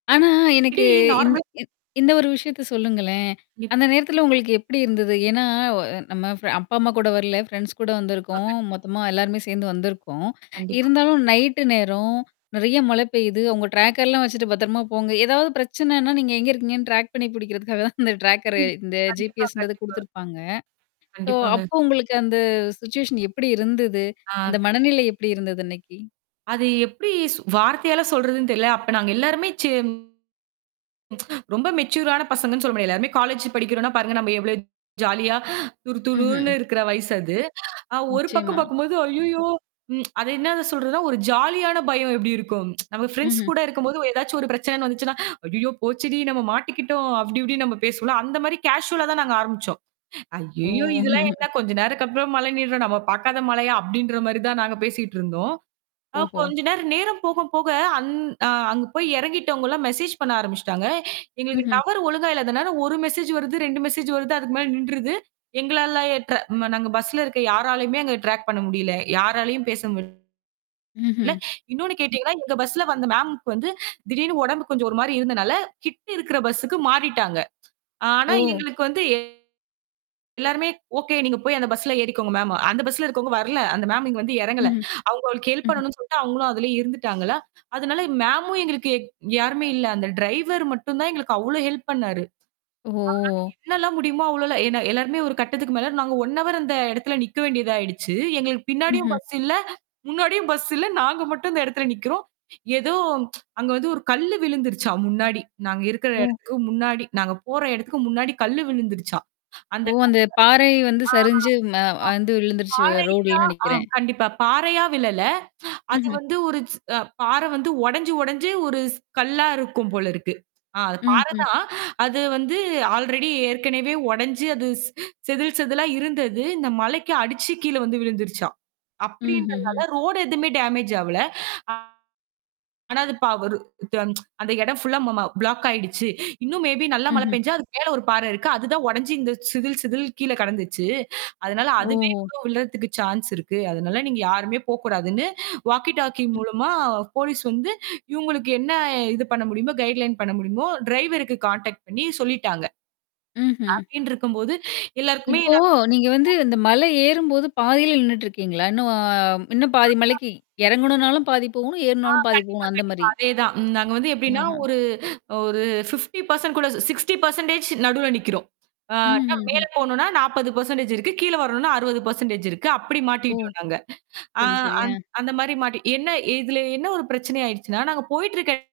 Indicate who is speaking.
Speaker 1: ஆனா, எனக்கு
Speaker 2: [unintelligible]
Speaker 1: இந்த
Speaker 2: நார்மல்
Speaker 1: இந்த ஒரு விஷயத்தச் சொல்லுங்களேன்!
Speaker 2: கண்டிப்பா.
Speaker 1: அந்த நேரத்துல உங்களுக்கு எப்பிடி இருந்தது? ஏன்னா, ஒ அ நம்ம ஃபிர அப்பா அம்மா கூட வரல. ஃபிரண்ட்ஸ்கூட
Speaker 2: கண்டிப்பா.
Speaker 1: வந்துருக்கோம்.
Speaker 2: கண்டிப்
Speaker 1: மொத்தமா எல்லாருமே சேர்ந்து வந்திருக்கோம்.
Speaker 2: கண்டிப்பா.
Speaker 1: இருந்தாலும் நைட் நேரம் நிறைய மழை பெய்யுது. அவங்க டிராக் எல்லாம் வச்சிட்டு பத்திரமா போங்க. ஏதாவது பிரச்சனன்னா, நீங்க எங்க இருக்கீங்க? டிராக் பண்ணி பிடிக்கறதுக்காகதான் அந்த டிராக்கர் இந்த
Speaker 2: கண்டிப்பா.
Speaker 1: G-P-S ன்றது
Speaker 2: கண்டிப்பா.
Speaker 1: கொடுத்திருப்பாங்க. ஸோ,
Speaker 2: கண்டிப்பாங்க.
Speaker 1: அப்போ உங்களுக்கு அந்த சுவிட்சுவேஷன் எப்பிடி இருந்தது?
Speaker 2: ஆ
Speaker 1: அந்த
Speaker 2: கண்டிப்
Speaker 1: மனநிலை எப்பிடி இருந்தது? இன்னக்கி?
Speaker 2: அது எப்பிடி வார்த்தையால சொல்றதுன்னு தெரில. அப்ப நாங்க எல்லாருமே, செம் ரொம்ப மெச்சூரான பசங்கன்னு சொல்லமுடியாது. எல்லாருமே காலேஜ் படிக்கிறோன்னா பாருங்க! நம்ம எவ்வளவு ஜாலியா
Speaker 1: ம்,
Speaker 2: துருகுருன்னு
Speaker 1: ம்.
Speaker 2: இருக்குற வயசு அது. அ ஒரு பக்கம்
Speaker 1: நிச்சயமா.
Speaker 2: பார்க்கும்போது ஐயய்யோ! ம் அது என்ன சொல்றதுன்னா ஒரு ஜாலியான பயம் எப்பிடி இருக்கும் நம்ம
Speaker 1: ம், ம்.
Speaker 2: ப்ரெண்ட்ஸ்கூட இருக்கும்போது ஏதாச்சு ஒரு பிரச்சனன்னு வந்துச்சுன்னா, "ஐயோ போச்சுடி! நம்ம மாட்டிக்கிட்டோம்" அப்பிடி இப்பிடின்னு நம்ம பேசுவோம்ல. அந்தமாரி கேஷூவலா தான் நாங்க ஆரம்பிச்சோம். ஐயய்யோ!
Speaker 1: ஓ!
Speaker 2: இது எல்லாம் என்ன? கொஞ்ச நேரம் [unintelligible] மழை நின்றும். நாம பாக்காத மழையா? அப்பிடின்றமாரி தான் நாங்க பேசிட்டு இருந்தோம். அ
Speaker 1: ஓஹோ!
Speaker 2: கொஞ்ச நேரம் நேரம் போக, போக அங் அ அங்க போய் இறங்கிட்டவுங்கள்லாம் மெஜேஸ் பண்ண ஆரம்பிச்சிட்டாங்க. எங்களுக்கு
Speaker 1: ம்ஹ்ம்.
Speaker 2: டவரு ஒழுங்கா இல்லாத ஒரு மெஜேஸ் வருது. 2 மெஜேஸ் வருது. அதுக்கு மேல நின்றுது. எங்களால 8:30 ம் நாங்க பஸ்ல இருக்க யாராலயும் அங்க ட்ராக் பண்ண முடியல. யாராலயும் பேச முடியல.
Speaker 1: ம்ஹ்ம்.
Speaker 2: இன்னொன்னு கேட்டீங்கன்னா எங்க பஸ்ல வந்த மேம் வந்து திடீர்னு உடம்பு கொஞ்சம் ஒருமாரி இருந்தனால. கிட்ட இருக்கிற பஸ்க்கு மாறிட்டாங்க. ஆனா,
Speaker 1: ஓ!
Speaker 2: எங்களுக்கு வந்து எல்லாருமே ஓகே. நீங்கப் போயி அந்த பஸ்ல ஏறிக்கோங்க மேம். அந்த பஸ்ல இருக்கவங்க வரல. அந்தமேம் இங்க வந்து இறங்கல.
Speaker 1: ம்ஹ்ம்,
Speaker 2: அவுங்களுக்கு ஹெல்ப்
Speaker 1: ம்ஹ்ம்.
Speaker 2: பண்ணனுன்னு சொல்ட்டு அவுங்களும் அதுலே இருந்துட்டாங்களா! அதனால மேம்மு எங்களுக்கு யாருமே இல்ல. அந்த டிரைவர் மட்டும் தான் எங்களுக்கு அவ்ளோ ஹெல்ப் பண்ணாரு.
Speaker 1: ஓ!
Speaker 2: [unintelligible] அவரால எவலெள்லாம் முடியுமோ! அவ்ளோ எல்லாம் ஏனா எல்லாருமே ஒரு கட்டத்துக்கு மேல நாங்க ஒன் ஹவர் அந்த இடத்துல நிக்க வேண்டியதாயிடுச்சு. எங்களுக்குப் பின்னாடியும்
Speaker 1: ம்ஹ்ம்.
Speaker 2: பஸ் இல்ல, முன்னாடியும் பஸ் இல்ல. நாங்க மட்டும் அந்த இடத்துல நிக்கிறோம். ஏதோ அங்க வந்து ஒரு கல்லு விழுந்துருச்சாம் முன்னாடி. நாங்க இருக்கிற
Speaker 1: ஓ!
Speaker 2: இடத்துக்கு முன்னாடி நாங்க போற இடத்துக்கு முன்னாடி கல்லு விழுந்துருச்சாம்! அந்த
Speaker 1: ஓ.
Speaker 2: [unintelligible] ஆ
Speaker 1: அந்தப் பாறை வந்து சரிஞ்சு ம அந்து
Speaker 2: [unintelligible]
Speaker 1: விழுந்துருச்சு. ரோடுலன்னு
Speaker 2: பாறைதான்
Speaker 1: நினைக்கிறேன்.
Speaker 2: ஆம் கண்டிப்பா, பாறையா விழல அது
Speaker 1: ம்ஹ்ம்.
Speaker 2: வந்து ச் ஒரு பாற வந்து உடஞ்சு, உடஞ்சு ஒரு கல்லா ச் இருக்கும் போல இருக்கு. ஆ அது
Speaker 1: ம்
Speaker 2: பாறை
Speaker 1: ஹ்ம்.
Speaker 2: தான் அது வந்து ஆல்ரெடி ஏற்கனவே உடைஞ்சு அது ச் செதில் செதிலா இருந்தது. அந்த மலைக்கு அடிச்சி கீழ விழுந்துருச்சாம்!
Speaker 1: ம்ஹ்ம்,
Speaker 2: அப்பிடின்றனால
Speaker 1: ம்.
Speaker 2: ரோடு எதுவுமே டேமேஜ் ஆவல ஆ. ஆனா அது ப ஒரு, [unintelligible] அந்த இடம் ஃபுல்லா பிளாக் ஆயிடுச்சு. இன்னும் மே பி நல்லா மழை
Speaker 1: ம்ஹ்ம்.
Speaker 2: பேஞ்சா, அது மேல ஒரு பாற இருக்கு. அது தான் உடஞ்சி இந்தச் சிதில், சிதில் கீழ கிடந்துச்சு. அதனால, அதுவே
Speaker 1: ஓஹோ!
Speaker 2: விழறதுக்கு சான்ஸ் இருக்கு. அதனால நீங்க யாருமே போகக் கூடாதுன்னு வாக்கி டாக்கி மூலமா போலீஸ் வந்து இவுங்களுக்கு என்ன இது பண்ண முடியுமோ! கைடுலைன் பண்ண முடியுமோ டிரைவருக்கு கான்டெக்ட் பண்ணி சொல்லிட்டாங்க.
Speaker 1: ம்ஹ்ம்.
Speaker 2: அப்பிடின்டு இருக்கும்போது எல்லாருக்குமே,
Speaker 1: இப்போ
Speaker 2: நா
Speaker 1: நீங்க வந்து
Speaker 2: [unintelligible]
Speaker 1: இந்த மலை ஏறும் போதுப் பாதியில நின்னுட்டு இருக்கீங்களா? இன்னும் பாதி மலைக்கு
Speaker 2: [unintelligible]
Speaker 1: இறங்குனாலும் பாதி போகணும்.
Speaker 2: ஆ,
Speaker 1: ஏறுனாலும் பாதி
Speaker 2: கண்டிப்பா.
Speaker 1: போகணும்.
Speaker 2: கண்டிப்பா.
Speaker 1: அந்தமாரி.
Speaker 2: அதே தான். ம் நாங்க வந்து எப்பிடின்னா
Speaker 1: ஆஹா!
Speaker 2: ஒரு, அ ஒரு 50% கூட 60% நடுவுல நிக்கிறோம். ஆ
Speaker 1: ம்ஹ்ம்,
Speaker 2: [unintelligible]
Speaker 1: ம்.
Speaker 2: மேல போணுன்னா 40% இருக்கு. கீழ வரணுன்னா 60% இருக்கு. அப்பிடி
Speaker 1: ஓ!
Speaker 2: மாட்டிக்கிட்டு இருக்காங்க. ஆ
Speaker 1: சரி, சரி.
Speaker 2: அந்
Speaker 1: ஆ.
Speaker 2: அந்தமாரி மாட்டி என்ன ஏ இதுல என்ன ஒரு பிரச்சனை ஆயிடுச்சுன்னா, நாங்க. போயிட்டு இருக்க